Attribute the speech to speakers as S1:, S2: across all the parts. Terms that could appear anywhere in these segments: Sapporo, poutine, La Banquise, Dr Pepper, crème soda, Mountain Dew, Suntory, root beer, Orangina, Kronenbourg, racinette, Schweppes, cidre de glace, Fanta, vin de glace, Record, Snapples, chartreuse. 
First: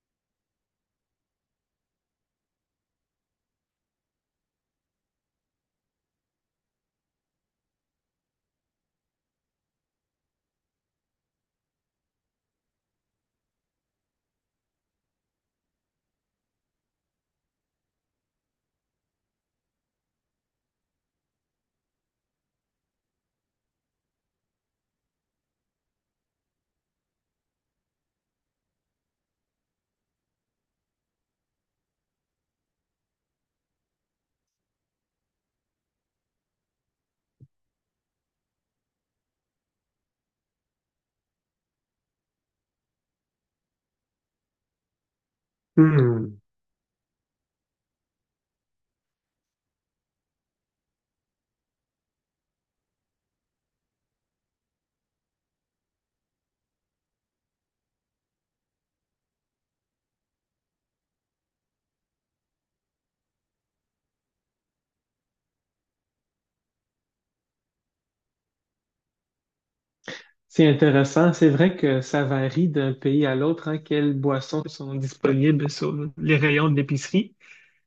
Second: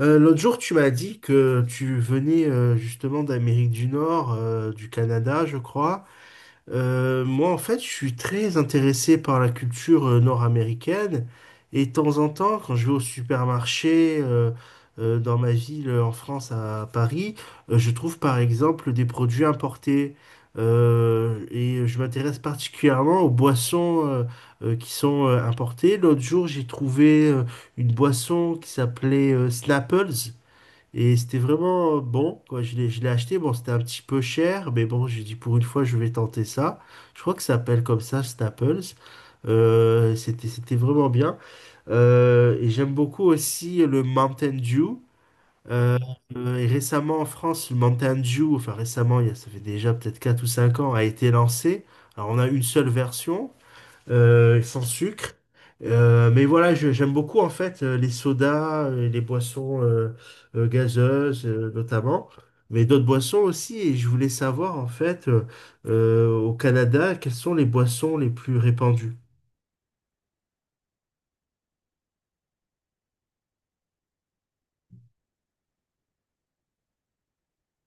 S1: L'autre jour, tu m'as dit que tu venais justement d'Amérique du Nord, du Canada, je crois, moi, en fait, je suis très intéressé par la culture nord-américaine. Et de temps en temps, quand je vais au supermarché dans ma ville en France, à Paris, je trouve par exemple des produits importés. Et je m'intéresse particulièrement aux boissons qui sont importées. L'autre jour, j'ai trouvé une boisson qui s'appelait Snapples. Et c'était vraiment bon, quoi. Je l'ai acheté. Bon, c'était un petit peu cher, mais bon, j'ai dit pour une fois, je vais tenter ça. Je crois que ça s'appelle comme ça, Staples. C'était vraiment bien. Et j'aime beaucoup aussi le Mountain Dew. Euh,
S2: Hmm.
S1: et récemment en France, le Mountain Dew, enfin récemment, ça fait déjà peut-être 4 ou 5 ans, a été lancé. Alors on a une seule version sans sucre. Mais voilà, j'aime beaucoup en fait les sodas, les boissons gazeuses notamment, mais d'autres boissons aussi. Et je voulais savoir en fait au Canada, quelles sont les boissons les plus répandues?
S2: C'est intéressant. C'est vrai que ça varie d'un pays à l'autre, hein, quelles boissons sont disponibles sur les rayons de l'épicerie.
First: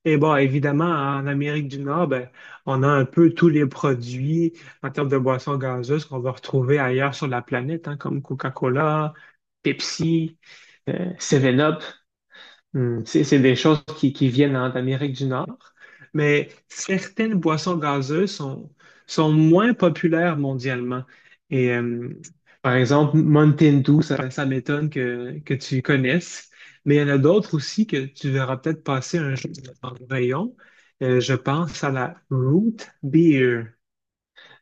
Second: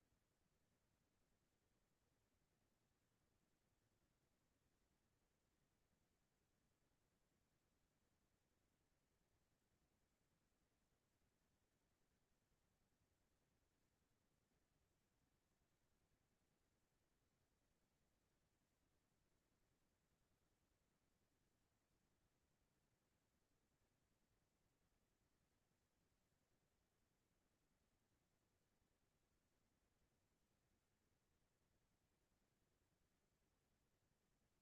S2: Et bon, évidemment, en Amérique du Nord, ben, on a un peu tous les produits en termes de boissons gazeuses qu'on va retrouver ailleurs sur la planète, hein, comme Coca-Cola, Pepsi, 7-Up. Hmm. C'est des choses qui viennent, hein, d'Amérique du Nord, mais certaines boissons gazeuses sont, sont moins populaires mondialement. Et euh, Par exemple, Mountain Dew, ça m'étonne que tu connaisses, mais il y en a d'autres aussi que tu verras peut-être passer un jour dans le rayon. Je pense à la root beer.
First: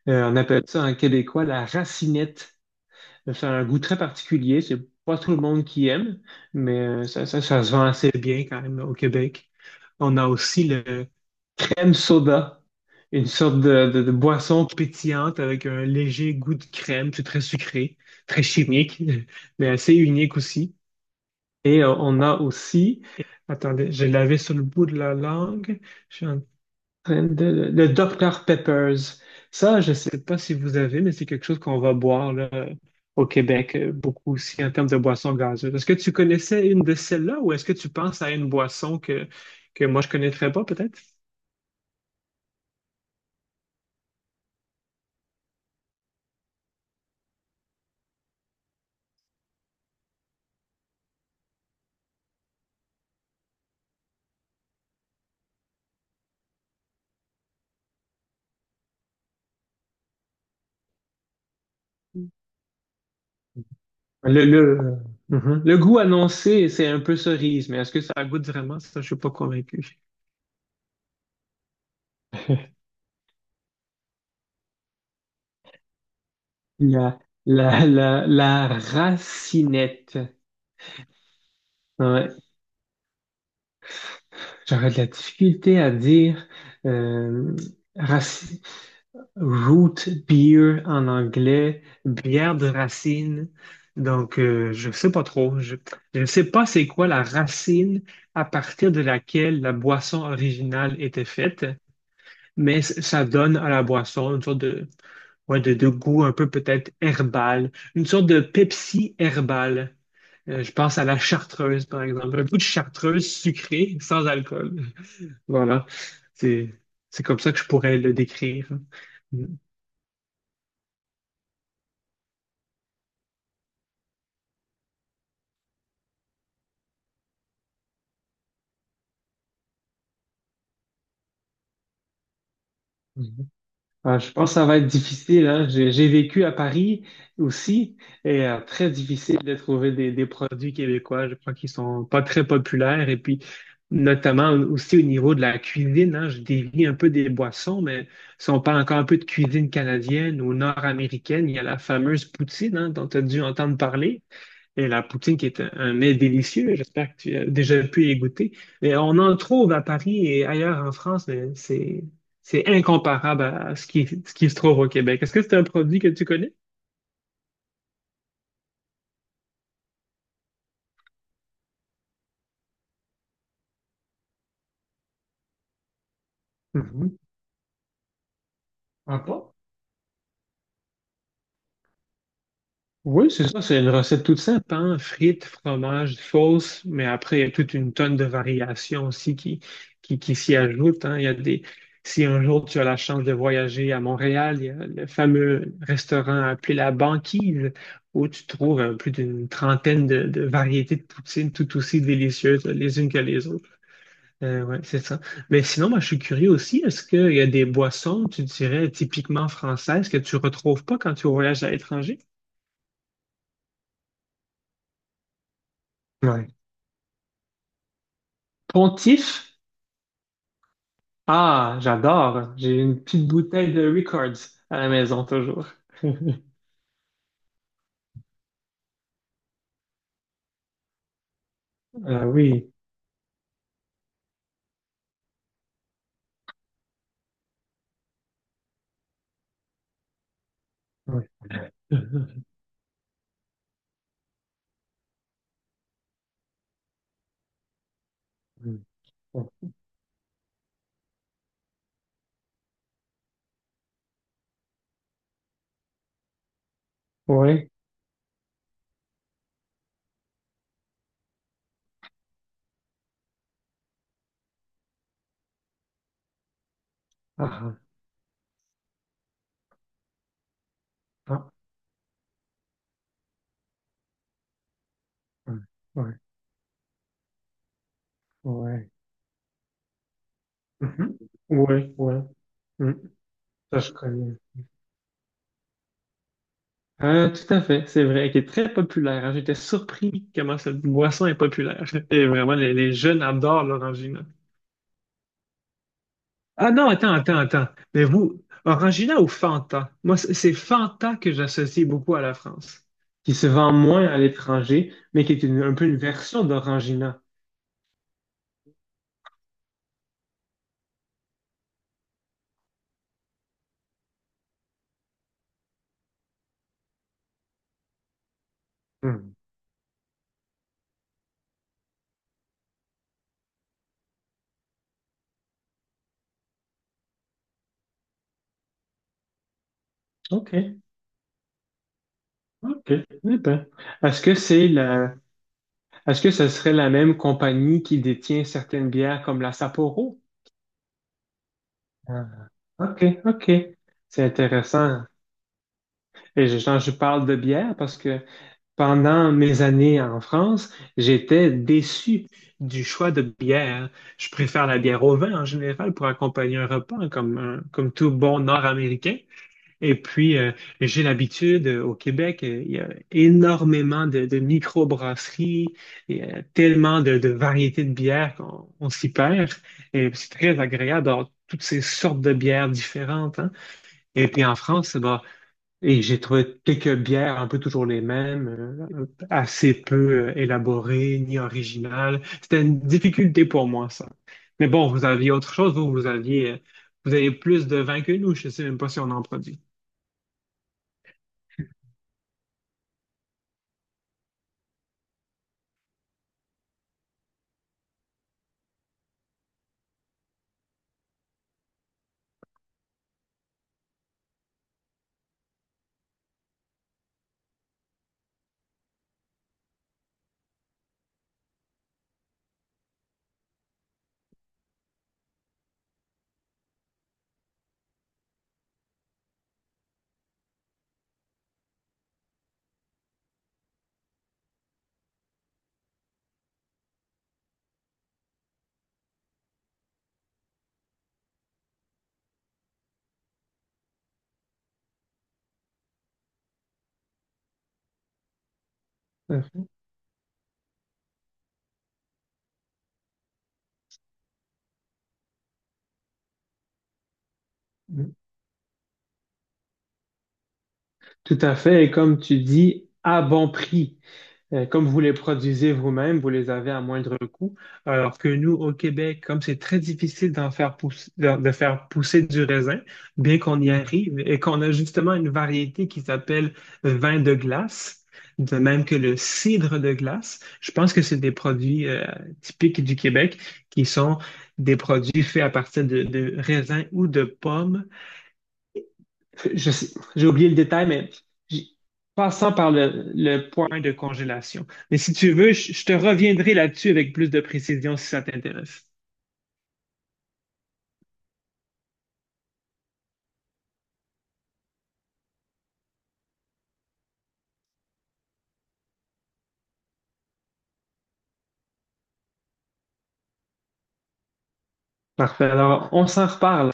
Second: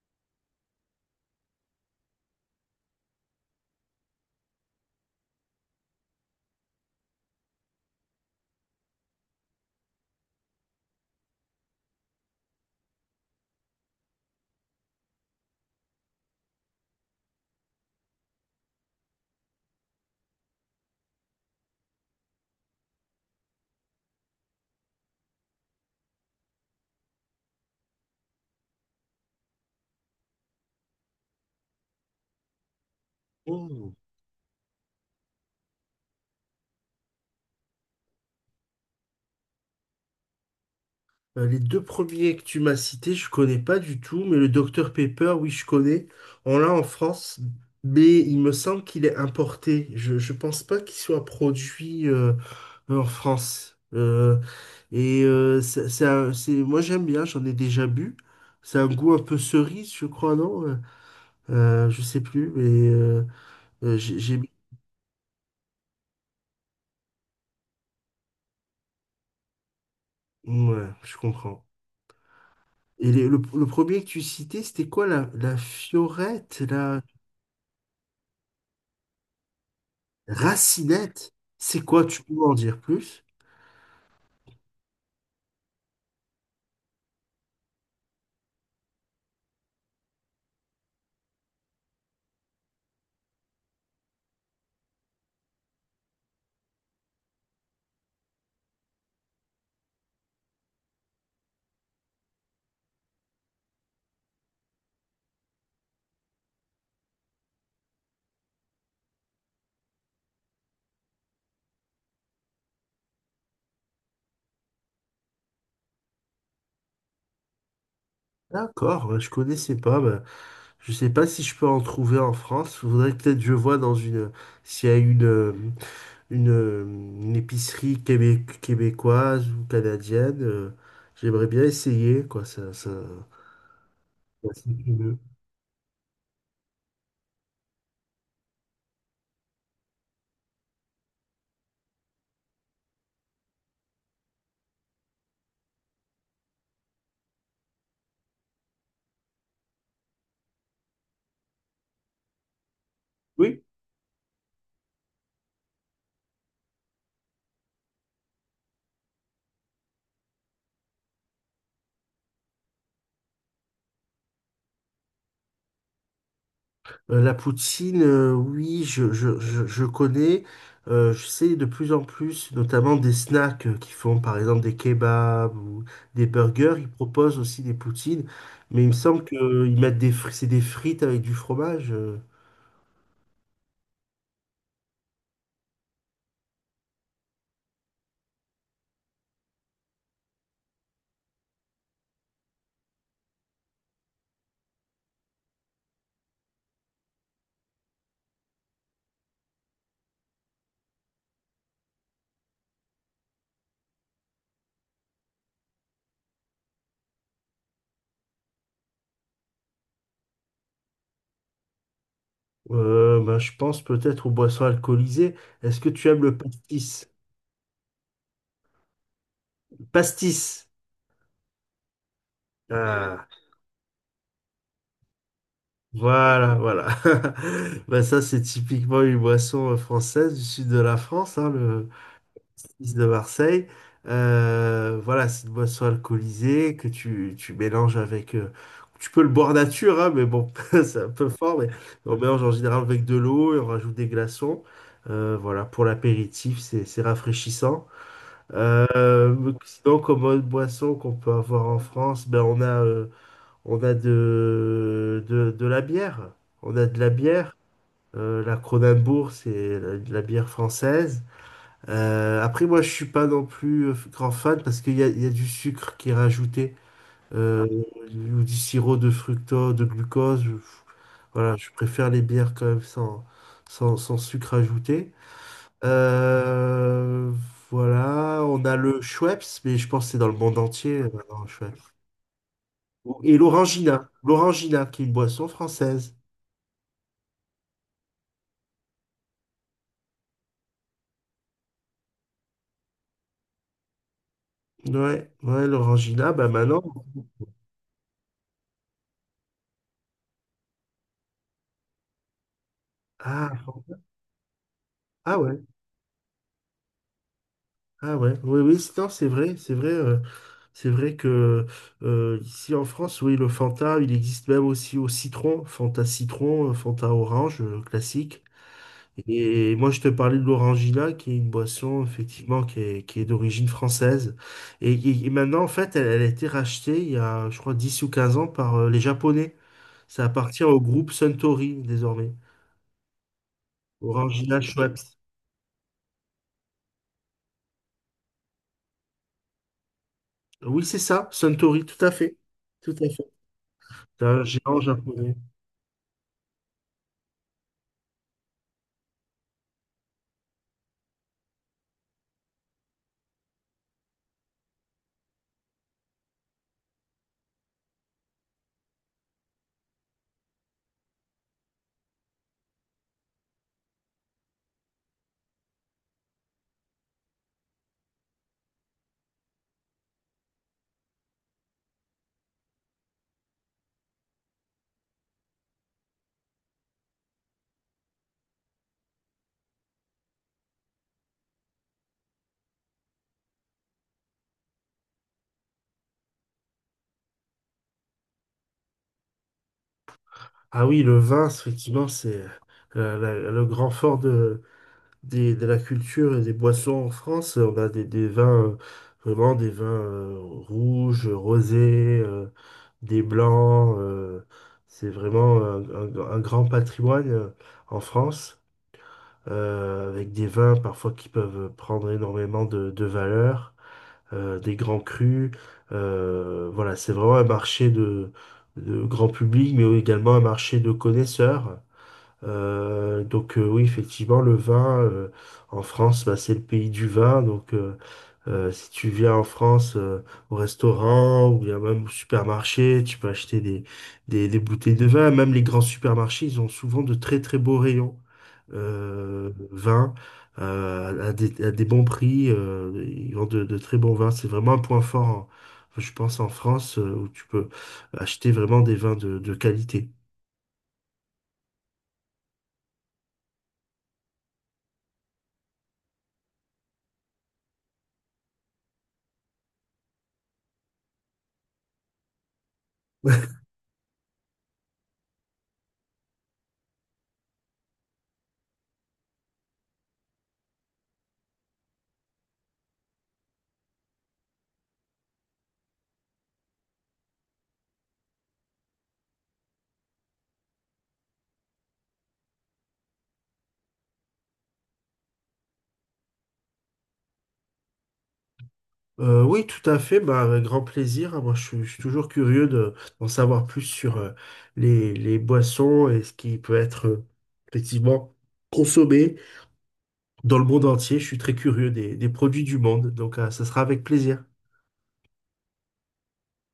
S2: On appelle ça en québécois la racinette. C'est un goût très particulier. C'est pas tout le monde qui aime, mais ça, ça, ça se vend assez bien quand même au Québec. On a aussi le crème soda, une sorte de boisson pétillante avec un léger goût de crème. C'est très sucré, très chimique, mais assez unique aussi. On a aussi, attendez, je l'avais sur le bout de la langue. Le Dr Peppers. Ça, je sais pas si vous avez, mais c'est quelque chose qu'on va boire là, au Québec,
S1: Oh.
S2: beaucoup aussi en termes de boissons gazeuses. Est-ce que tu connaissais une de celles-là ou est-ce que tu penses à une boisson que moi je connaîtrais pas peut-être?
S1: Les deux premiers que tu m'as cités, je connais pas du tout, mais le Dr Pepper, oui, je connais. On l'a en France, mais il me semble qu'il est importé. Je pense pas qu'il soit produit en France. C'est, moi j'aime bien, j'en ai déjà bu. C'est un goût un peu cerise, je crois, non? Je sais plus, mais euh, j'ai, j'ai-
S2: Le, mhm. Le goût annoncé, c'est un peu cerise, mais est-ce que ça goûte vraiment? Ça, je suis pas convaincu.
S1: Ouais, je comprends. Le premier que tu citais, c'était quoi la fiorette, la
S2: La, la racinette.
S1: racinette? C'est quoi? Tu
S2: Ouais.
S1: peux m'en dire plus?
S2: J'aurais de la difficulté à dire euh, raci-. Root beer en anglais, bière de racine. Donc, je sais pas trop. Je ne sais pas c'est quoi la racine à partir de laquelle la boisson originale était faite, mais ça donne à la boisson une sorte de, ouais, de goût un peu peut-être herbal, une sorte de Pepsi herbal. Je pense à la chartreuse, par exemple. Un peu de chartreuse sucrée sans alcool. Voilà. C'est, c'est comme ça que je pourrais le décrire.
S1: D'accord, je
S2: Mm.
S1: connaissais pas. Bah, je sais pas si je peux en trouver en France. Faudrait peut-être que je vois dans une, s'il y a une épicerie québécoise ou canadienne. J'aimerais bien essayer, quoi.
S2: Mhm. Ah, je pense que ça
S1: C'est
S2: va être
S1: curieux.
S2: difficile, hein. J'ai vécu à Paris aussi et très difficile de trouver des produits québécois. Je crois qu'ils sont pas très populaires et puis notamment aussi au niveau de la cuisine, hein. Je dévie un peu des boissons, mais si on parle encore un peu de cuisine canadienne ou nord-américaine, il y a la fameuse poutine, hein, dont tu as dû
S1: Oui.
S2: entendre parler. Et la poutine qui est un mets délicieux, j'espère que tu as déjà pu y goûter. Mais on en trouve à Paris et ailleurs en France, mais c'est incomparable à ce qui se trouve au Québec. Est-ce que c'est un produit que tu connais?
S1: La poutine, oui, je connais. Je sais de plus en plus, notamment des snacks qui font par exemple des kebabs ou des burgers. Ils
S2: Mhm.
S1: proposent aussi des poutines, mais il me
S2: Ah
S1: semble
S2: pas.
S1: qu'ils mettent des frites, c'est des frites avec du fromage.
S2: Oui, c'est ça, c'est une recette toute simple, hein? Frites, fromage, sauce, mais après, il y a toute une tonne de variations aussi qui, qui s'y ajoutent, hein. Il y a des... Si un jour tu as la chance de voyager à Montréal, il y a le fameux restaurant appelé La Banquise, où tu trouves plus d'une trentaine de variétés de poutines tout aussi délicieuses les unes que les autres. Ouais, c'est ça. Mais sinon, moi, je suis curieux aussi, est-ce qu'il y a des boissons, tu dirais, typiquement françaises que tu retrouves pas quand tu voyages à l'étranger?
S1: Ben, je pense peut-être aux boissons alcoolisées. Est-ce que tu aimes le
S2: Ouais.
S1: pastis?
S2: Pontif?
S1: Pastis.
S2: Ah, j'adore. J'ai une
S1: Ah,
S2: petite bouteille de Records à la maison toujours.
S1: voilà, voilà. Bah ça, c'est typiquement une boisson française du sud de la France, hein, le
S2: Ah oui.
S1: 6 de Marseille. Voilà, c'est une boisson alcoolisée que tu mélanges avec... tu peux le boire nature, hein, mais bon, c'est un
S2: Oui.
S1: peu fort, mais on mélange en général avec de l'eau et on rajoute des glaçons. Voilà, pour l'apéritif, c'est rafraîchissant. Euh, Sinon, comme autre boisson qu'on peut avoir en France, ben on a. On a de la bière. On a de la bière.
S2: Oui.
S1: La Kronenbourg, c'est de la bière française. Après, moi, je suis pas non plus grand fan parce qu'il y a du sucre qui est rajouté euh,
S2: Ah,
S1: ou du sirop de fructose, de glucose.
S2: ah,
S1: Voilà, je préfère les bières quand même sans sucre ajouté.
S2: ah, oui.
S1: Euh, voilà, on a
S2: Oui.
S1: le Schweppes, mais je pense que c'est dans le monde entier
S2: Mhm.
S1: maintenant, le
S2: Oui,
S1: Schweppes.
S2: oui. Mm.
S1: Et
S2: Ça, je
S1: l'orangina.
S2: connais.
S1: L'orangina, qui est une boisson française.
S2: Tout à fait, c'est vrai, qui est très populaire, hein. J'étais surpris comment cette boisson est populaire. Et vraiment, les jeunes adorent l'orangina.
S1: Ouais, ouais, l'orangina, bah
S2: Ah
S1: maintenant.
S2: non, attends, attends, attends. Mais vous, Orangina ou Fanta? Moi, c'est Fanta que j'associe beaucoup à la France, qui se
S1: Ah,
S2: vend moins à l'étranger, mais qui
S1: ah
S2: est
S1: ouais,
S2: un peu une version d'Orangina.
S1: ah ouais, oui, oui, non, c'est vrai, c'est vrai. C'est vrai que ici en France, oui, le Fanta, il existe même aussi au citron, Fanta orange, classique.
S2: Hmm.
S1: Et moi, je te parlais de l'Orangina, qui est une boisson, effectivement, qui est d'origine française. Et maintenant, en fait, elle a été rachetée il y a, je crois, 10 ou 15 ans par les Japonais. Ça appartient
S2: OK.
S1: au groupe Suntory désormais.
S2: OK. Eh ben, est-ce que
S1: Orangina
S2: c'est la,
S1: Schweppes.
S2: est-ce que ce serait la même compagnie qui détient certaines bières comme la Sapporo?
S1: Oui, c'est ça, Suntory, tout à fait.
S2: Ah,
S1: Tout
S2: OK,
S1: à fait.
S2: OK. C'est
S1: C'est un géant
S2: intéressant.
S1: japonais.
S2: Et je, quand je parle de bière parce que pendant mes années en France, j'étais déçu du choix de bière. Je préfère la bière au vin en général pour accompagner un repas comme, comme tout bon Nord-Américain. Et puis, j'ai l'habitude au Québec, il y a énormément de microbrasseries, il y a tellement de variétés de bières qu'on on s'y perd. Et c'est très agréable d'avoir toutes ces sortes de bières différentes, hein. Et puis en France, bah, et j'ai trouvé quelques bières un peu toujours les mêmes, assez peu élaborées ni originales. C'était une difficulté pour moi, ça. Mais bon, vous aviez autre chose, vous, vous aviez, vous avez plus de vin que nous, je sais même pas si on en produit.
S1: Ah oui, le vin, effectivement, c'est le grand fort de la culture et des boissons en France. On a des vins, vraiment des vins rouges, rosés, des blancs. C'est vraiment un grand patrimoine en France, avec des vins parfois qui peuvent prendre énormément de valeur, des grands crus. Voilà, c'est vraiment un marché de grand public, mais également un marché de connaisseurs. Donc oui, effectivement, le vin en France, bah, c'est le pays du vin. Donc si tu viens en France au restaurant ou bien même au supermarché, tu peux acheter des bouteilles de vin. Même les grands supermarchés, ils ont souvent de très très beaux rayons vin à des bons prix. Ils vendent de très bons vins. C'est vraiment un point fort, je pense, en France où tu peux
S2: Mhm.
S1: acheter vraiment des vins de qualité.
S2: Tout à fait, et comme tu dis, à bon prix. Comme vous les produisez vous-même, vous les avez à moindre coût. Alors que nous, au Québec, comme c'est très difficile d'en faire pousser, de faire pousser du raisin, bien qu'on y arrive et qu'on a justement une variété qui s'appelle vin de glace, de même que le cidre de glace, je pense que c'est des produits typiques du Québec qui sont des produits faits à partir de raisins ou de pommes, je sais- j'ai oublié le détail, mais j- passant par le point de congélation. Mais si tu veux, je te reviendrai là-dessus avec plus de précision si ça t'intéresse.
S1: Oui, tout à fait, bah, avec grand plaisir, hein. Moi, je suis toujours curieux de, d'en savoir plus sur les boissons et ce qui peut être effectivement consommé dans le monde entier. Je suis très curieux des produits du monde, donc ça sera avec plaisir.
S2: Parfait. Alors, on s'en reparle.